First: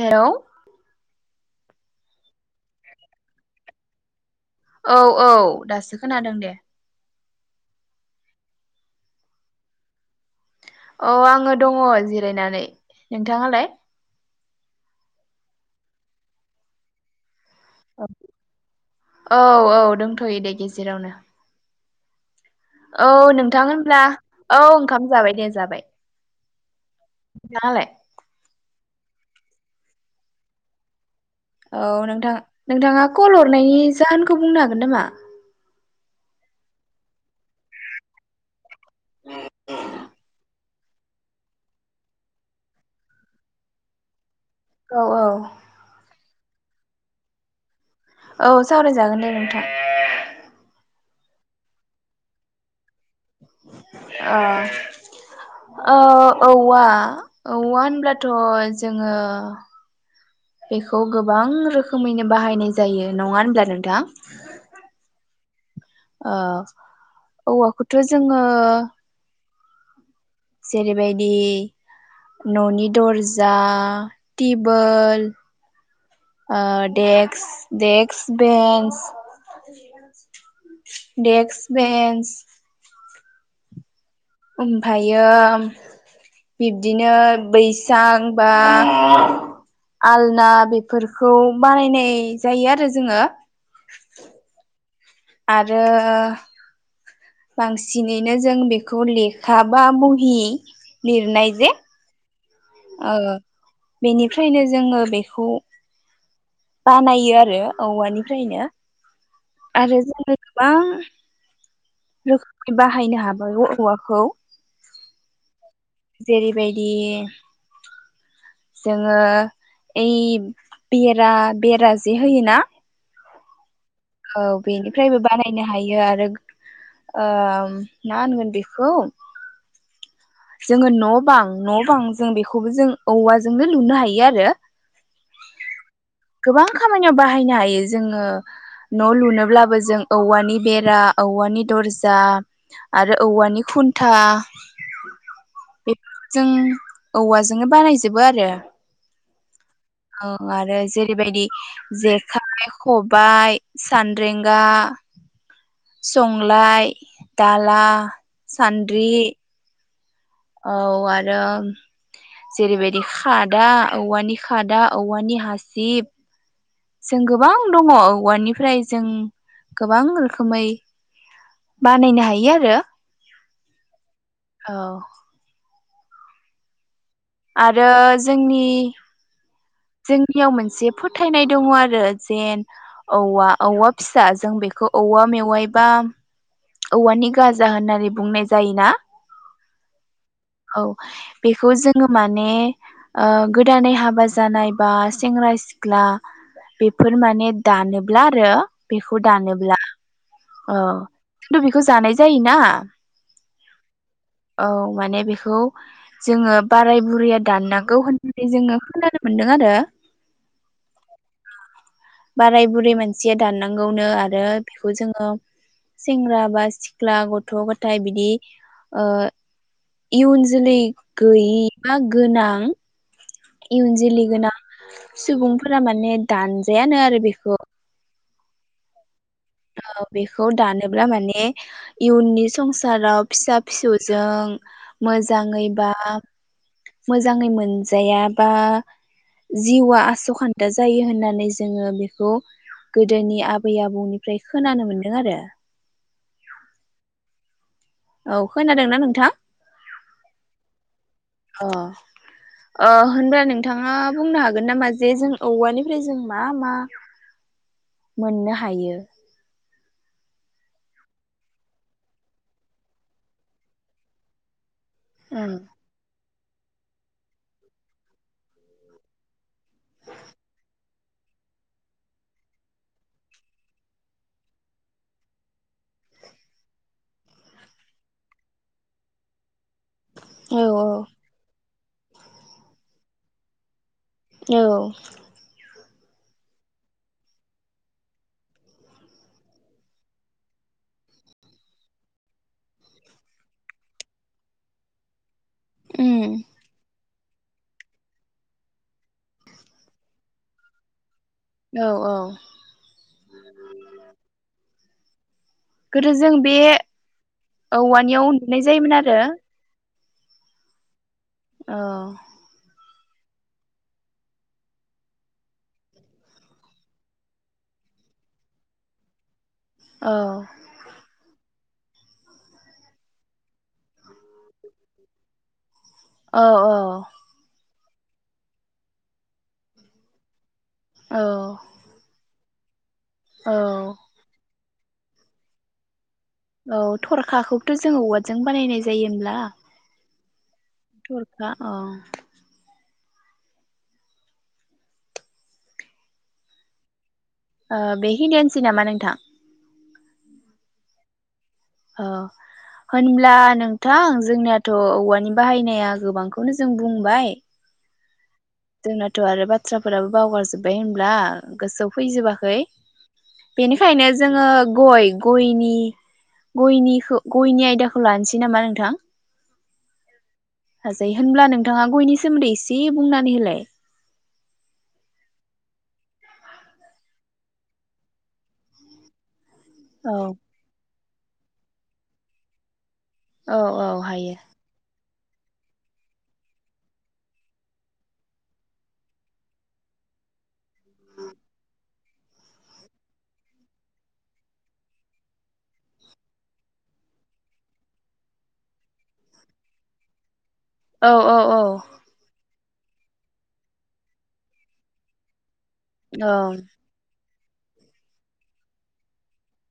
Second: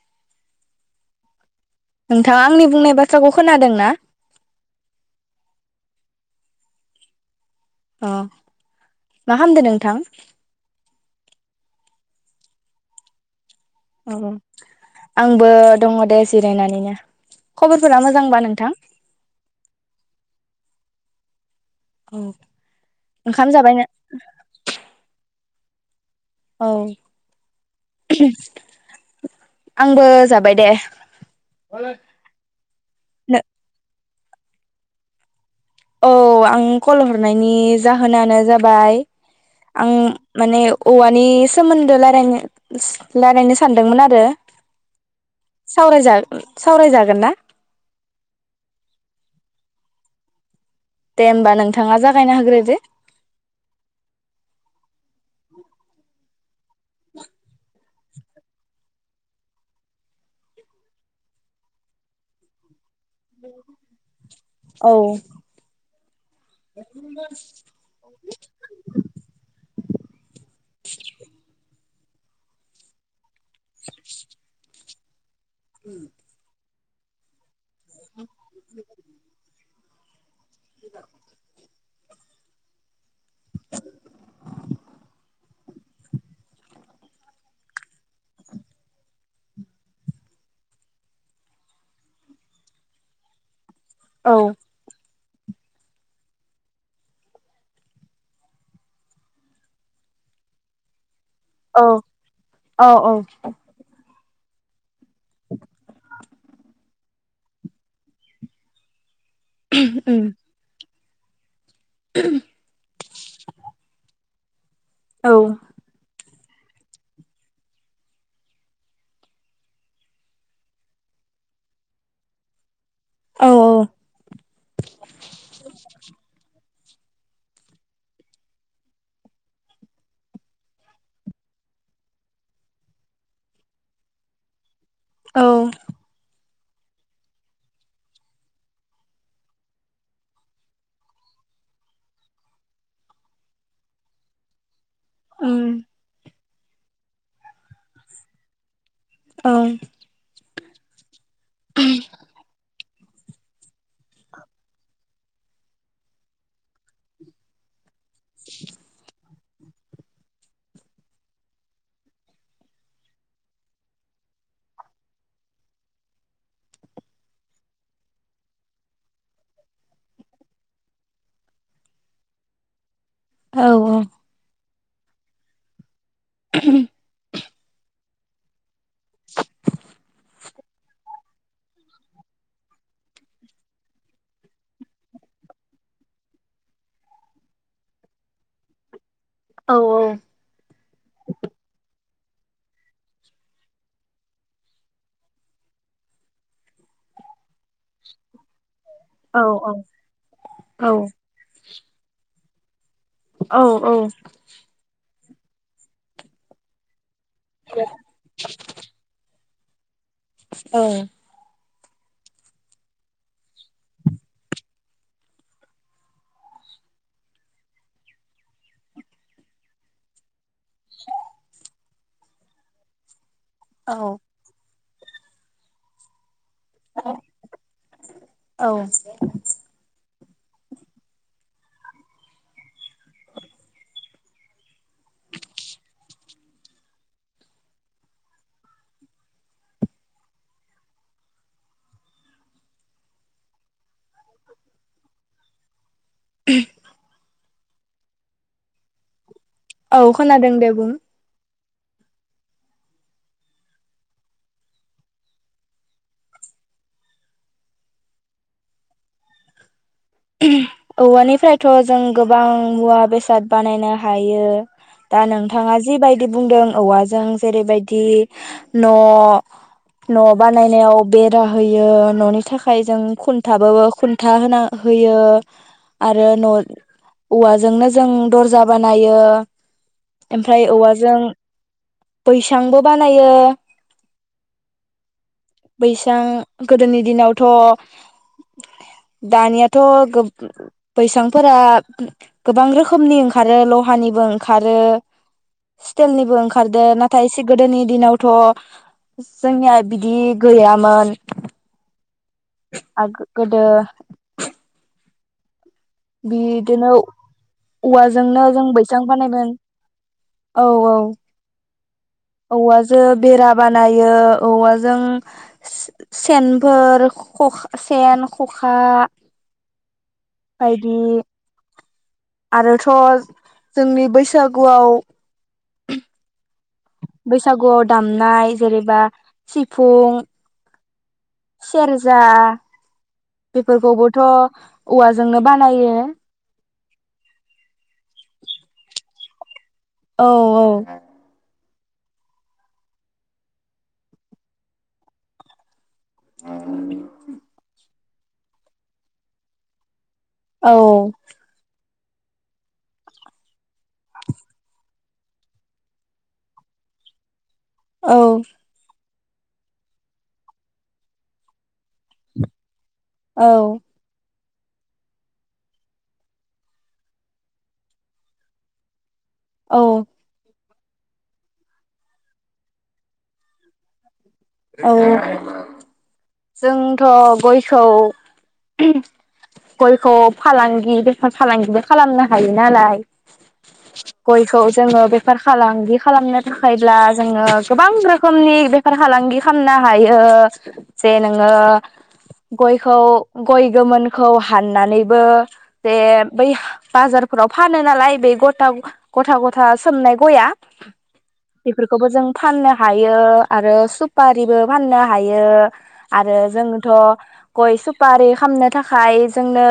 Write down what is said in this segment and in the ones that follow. Hello नोंथाङा आंनि बुंनाय बाथ्राखौ खोनादों ना? औ औ दासो खोनादों दे। अ मा खामदो नोंथां? औ आङो दङ जिरायनानै नोंथाङालाय? आंबो दङ दे जिरायनानैनो। खबरफोरा मोजांबा नोंथां औ औ औ दंथयो दे गे जेरावनो औ औ ओंखाम नोंथां जाबायनो होनब्ला औ ओंखाम जाबाय दे। जाबाय औ नोंहालाय? आंबो जाबाय दे। औ नोंथां नोंथाङा कल हरनायनि जाहोनखौ बुंनो हागोन नामा औ आं कल हरनायनि जाहोनानो जा बाय आं माने औवानि सोमोन्दो रायलायनो रायलायनो सानदोंमोन आरो। औ औ सावराय जा सावरायजागोन ना? औ सावरायजागोन दे नोंथा। दे होमबा नोंथाङा जागायना होग्रोदो। ओ ओ औवा होनब्ला थ जोङो बेखौ गोबां रोखोमैनो बाहायनाय जायो नङा होनब्ला नोंथां। औ आ औवाखौथ जोङो जेरैबायदि ननि दर्जा टिबोल [inaudible] डेक्स डेक्स बेन्च डेक्स बेन्च [unintelligible] [inaudible] ओमफ्रायो बिब्दिनो बैसां बा आलना बेफोरखौ बानायनाय जायो आरो जोङो। औ आरो बांसिनैनो जों बेखौ लेखा बा मुहि लिरनाय जे औ औ औ फ्रायनो जोङो बेखौ बानायो आरो औवानिफ्रायनो आरो उम जों गोबां रोखोम बाहायनो हाबाय औवाखौ औ जेरैबायदि जोङो ओइ बेरा बेरा जे होयोना औ औ औ बेनिफ्रायबो बानायनो हायो आरो ओ मा होनगोन बेखौ जोङो न बां न बां जों बेखौबो जों औवाजोंनो लुनो हायो आरो। औ गोबां खामानियाव बाहायनो हायो जोङो न' लुनोब्लाबो जों औवानि बेरा औवानि दरजा आरो औवानि खुन्था ओम बेफोरखौ जों औवाजोंनो बानायजोबो आरो औ औ आरो जे बेबायदि जेखाइ खबाइ सान्द्रेंगा संलाय दाला सान्द्रि औ आरो जेरैबायदि खादा औवानि खादा औवानि हासिब जों गोबां दङ औवानिफ्राय जों गोबां रोखोमै बानायनो हायो आरो। औ औ औ [unintelligible] आरो जोंनि जोंनियाव मोनसे फोथायनाय दङ आरो जेन औवा औवा फिसा जों बेखौ औवा मेवायबा औवानि गाजा होननानै बुंनाय जायोना? औ औ बेखौ जों जोङो माने गोदानै हाबा जानाय बा सेंग्रा सिख्ला बेफोर माने दानोब्ला आरो बेखौ औ दानोब्ला अ औ खिन्थु बेखौ जानाय जायो ना औ औ खौ जोङो बाराय बुरै दाननांगौ होननानै जोङो खोनानो मो मोनदों आरो औ बाराय बुरि मानसिया दाननांगौनो आरो बेखौ जो सेंग्रा बा सिख्ला गथ‌ गथाय बिदि इयुन जोलै गैयि बा गोनां इयुन जलि औ गोनां सुबुंफोरा माने दानजायानो आरो बेखौ औ बेखौ दानोब्ला माने इयुननि संसाराव फिसा फिसौजों मोजाङैबा मोजाङै मोनजाया बा जिउआ आसखान्था जायो होननानै जोङो बेखौ गोदोनि आबै आबौनि ओमफ्राय खोनानो मोनदों आरो [inaudible] औ खोनादोंना नोंथां? औ खोनादों दे बुं अ अ होनब्ला नोंथाङा बुंनो हागोन नामा जे जों औवानिफ्राय जों मा मा मोननो हायो? औवानिफ्रायथ जों गोबां मुवा बेसाद बानायनो हायो। दा नोंथाङा जिबायायदि बिदि बुंदों औवाजों जेरैबायदि न न बानायनायाव बेरा होयो ननि थाखाय जों खुन्थाबो खुन्था होनां होयो आरो न औवाजोंनो जों दर्जा बानायो। औ ओमफ्राय औवाजों बैसांबो बानायो औ बैसां गोदोनि दिनावथ दानियाथ थ बैसांफोरा गोबां रोखोमनि ओंखारो लहानिबो ओंखारो उम स्टिलनिबो ओंखारदो ना थायसे गोदोनि दिनावथ जोंनिया बिदि गैयामोन। औ औ आग गोदो गोदो जों बे बिदिनो औवानियाव औवाजोंनो उन्दुनाय जों जायोमोन बैसां आरो बानायोमोन। औ औ औ औवाजों बेरा बानायो औवाजों सेनफोर सेन खखा औ बायदि आरोथ जोंनि बैसागुआव औ औ बैसागुआव दामनाय जेरेबा सिफुं औ सेरजा औ बेफोरखौबोथ' औवाजोंनो बानायो । औ थरखाखौथ' जोङो औवाजाजों बानायनाय जायो होमब्ला औ औ थरखा औ [inaudible] ओ बे खिनियानोसै नामा नोंथां? औ औ होनब्ला नोंथां जोंनियाथ' औवानि बाहायनाया गोबांखौनो जों बुंबाय औ जोंनाथ' आरो बाथ्राफोराबो बावगारजोब्बाय होनब्ला गोसो फैजोबाखै औ बेनिखायनो जोङो गय गयनि गयनिखो गयनि आयदाखौ लानोसै नामा नोंथां औ हाजै होनब्ला नोंथाङा गयनि सोमोन्दै एसे बुंनानै होलाय औ औ जोंथ' गयखौ औ गयखौ फालांगि बेफार फालांगिबो खालामनो हायो नालाय औ औ हायो फार फालांगि खालामनो थाखायब्ला जोङो गोबां रोखोमनि बेफार फालांगि खामनो हायो जे नोङो गयखौ गय गोमोनखौ हाननानैबो जे बै बाजारफोराव फानो नालाय बे गथा गथा गथा सोमनाय गया औ औ बेफोरखौबो जों फाननो हायो आरो सुफारिबो फाननो हायो । औ आरो जोंनोथ' गय सुफारि खामनो थाखाय जोंनो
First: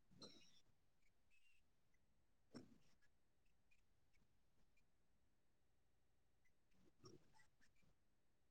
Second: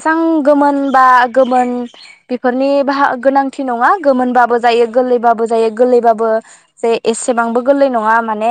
एसां गोमोन बा गोमोन बेफोरनि बा गोनांथि नङा गोमोनबाबो जायो गोरलैबाबो जायो गोरलैबाबो जे एसेबांबो गोरलै नङा माने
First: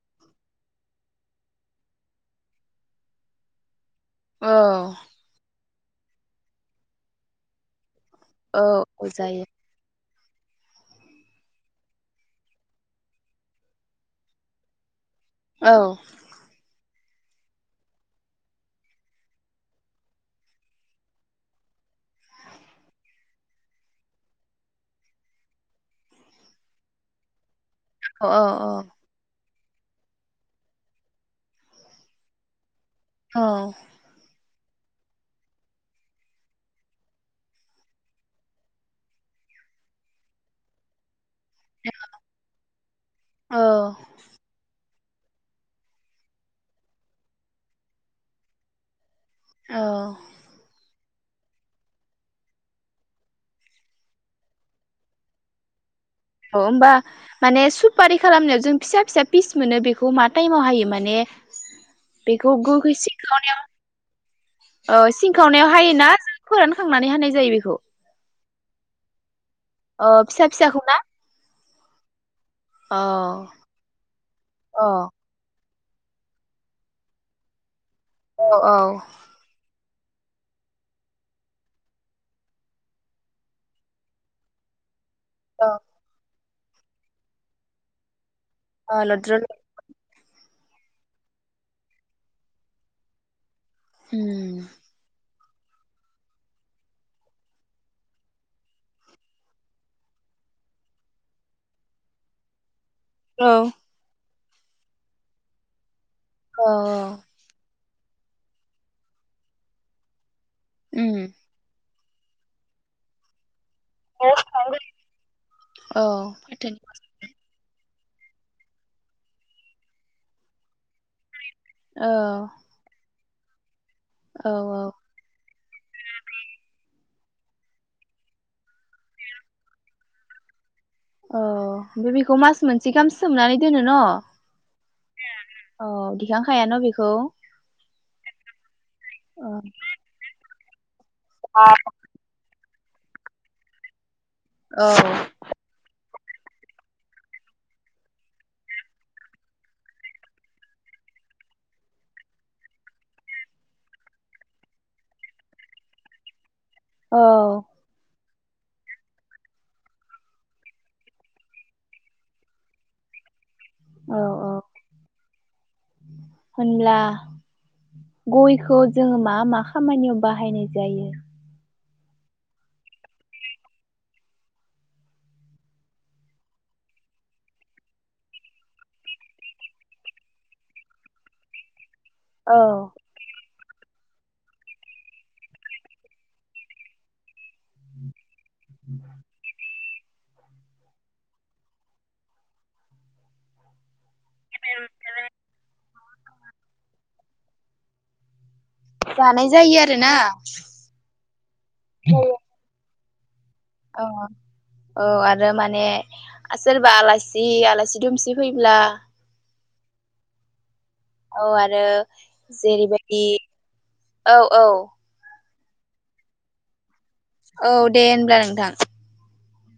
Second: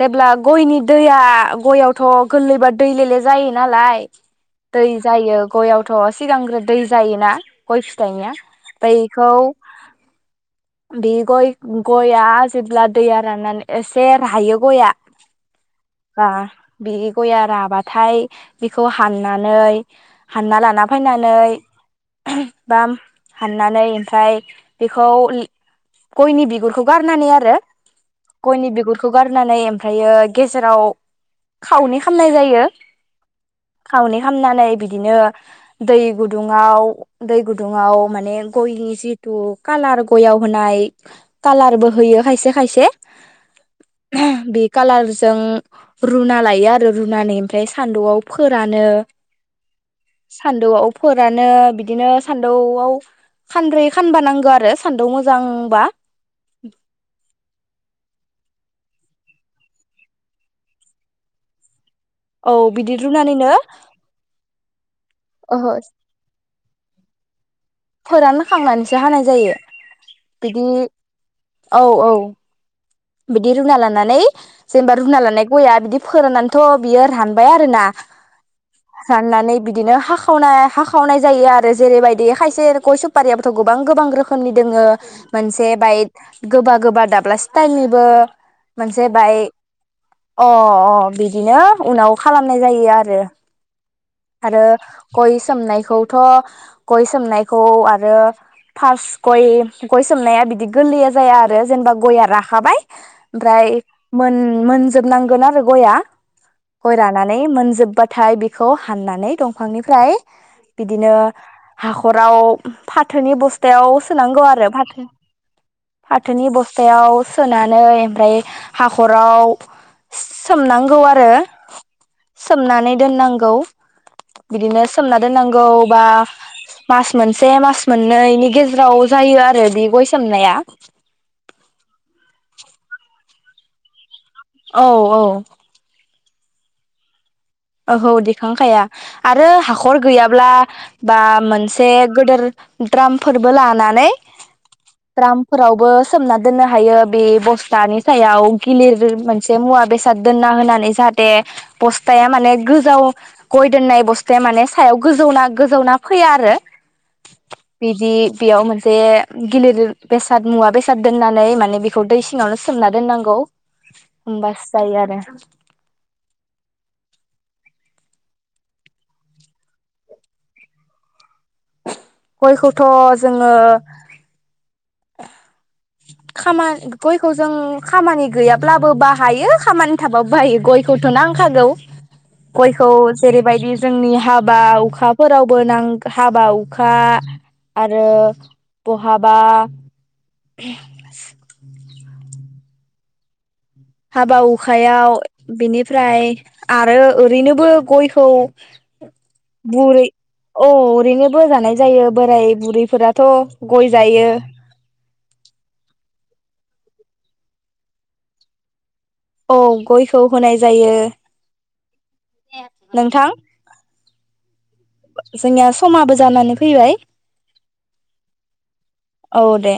जेब्ला गयनि दैया गययावथ' गोरलैबा दै लेले जायो नालाय औ दै जायो गयआव थ' सिगांग्रो दै जायोना गय फि [unintelligible] औ बैखौ जायो बे गय गया जेब्ला दैया राननानै एसे राहायो गया औ बा बि गया राबाथाय बेखौ हाननानै हानना लाना फैनानै बा हाननानै ओमफ्राय बेखौ गयनि बिगुरखौ गारनानै आरो अ अ अ गयनि बिगुरखौ गारनानै ओमफ्रायो गेजेराव खावनै खामनाय जायो। औ खावनै खामना नै बिदिनो दै गुदुङाव दै गुदुङाव माने गयनि जिथु कालार गयाव होनाय कालारबो होयो खायसे खायसे। अ बे कालारजों रुना लायो आरो रुनानै ओमफ्राय सान्दुंआव फोरानो औ सान्दौआव फोरानो बिदिनो सान्दौआव खानब्रै खानबा नांगो आरो सान्दुं मोजांबा। औ होमबा माने सुपारि खालामनायाव जों फिसा फिसा पिस मोनो बेखौ मा टाइमाव हायो माने बेखौ औ गोखै बिदि रुनानैनो सिंखावनायाव औ सिंखावनायाव ओहो हायोना फोरानखांनानै हानाय जायो बेखौ। फोरानखांनानैसो हानाय जायो। अ फिसा बिदि फिसाखौ ना औ औ। अ बिदि रुना लानानै अ जेनेबा रुना लानाय गया बिदि फोराननानैथ' बियो रानबाय आरोना औ औ साननानै बिदिनो हाखावनाय हाखावनाय जायो आरो जेरैबायदि खायसे गय सुफारियाबोथ' गोबां गोबां रोखोमनि दोङो मोनसे औ बाइड गोबा गोबा दाब्ला टाइलनिबो अ मोनसे बाय लद्र' अ अ अ बिदिनो उनाव खालामनाय जायो आरो। उम आरो गय सोमनायखौथ' गय सोमनायखौ आरो फार्स्ट गय गय सोमनाया बिदि गोरलैया जाया आरो जेनेबा गया राखाबाय औ ओमफ्राय मोन मोनजोबनांगोन आरो गया। औ गय रानानै मोनजोबबा थाय बेखौ हाननानै दंफांनिफ्राय बिदिनो उम हा ख'राव फाथोनि बुस स्थायाव औ सोनांगौ आरो फाथो फाथोनि बस्थायाव सोनानै ओमफ्राय हाख'राव सोमनांगौ आरो। औ सोमनानै दोननांगौ। गौ औ बिदिनो औ सोमना दोननां गौ बा मास मोनसे मास मोननैनि गेजेराव जायो आरो बि गय सोमनाया। औ बेखौ मास मोनसे गाहाम सोमनानै दोनो न'? औ औ दांखायान' बेखौ? ओहौ दिखांखाया आरो औ हाख'र गैयाब्ला बा मोनसे गोदोर द्रामफोरबो लानानै औ द्रामफोरावबो सोमना दोननो हायो बे बस्थानि सायाव गिलिर मोनसे मुवा बेसाद दोनना होनानै जाहाथे बस्थाया माने गोजाव गय दोननाय बस्थाया माने सायाव गोजौना गोजावना फैया आरो। औ बिदि बेयाव मोनसे गिलिर बेसाद मुवा बेसाद दोननानै माने बेखौ दै सिङावनो सोमना दोननांगौ। औ होनबासो जायो आरो। होनब्ला गयखौ जोङो मा मा खामानियाव बाहायनाय जायो? गयखौथ' जोङो खामानि गयखौ जों खामानि गैयाब्लाबो बाहायो खामानि थाबाबो बाहायो गयखौथ' नांखागौ। औ गयखौ जेरैबायदि जोंनि हाबा हुखाफोरावबो नांगौ हाबा हुखा आरो बहाबा [inaudible] हाबा हुखायाव बिनि ओमफ्राय आरो ओरैनोबो गयखौ जानाय जायो बुरै आरोना औ ओरैनोबो जानाय जायो औ बोराय बुरैफोरा। थ गय जायो। औ आरो माने सोरबा आलासि आलासि दुमसि फैब्ला औ गयखौ होनाय जायो औ आरो जेरैबायदि नोंथां औ औ। जोंनिया समाबो जानानै फैबाय। औ दे होनब्ला नोंथां। औ दे।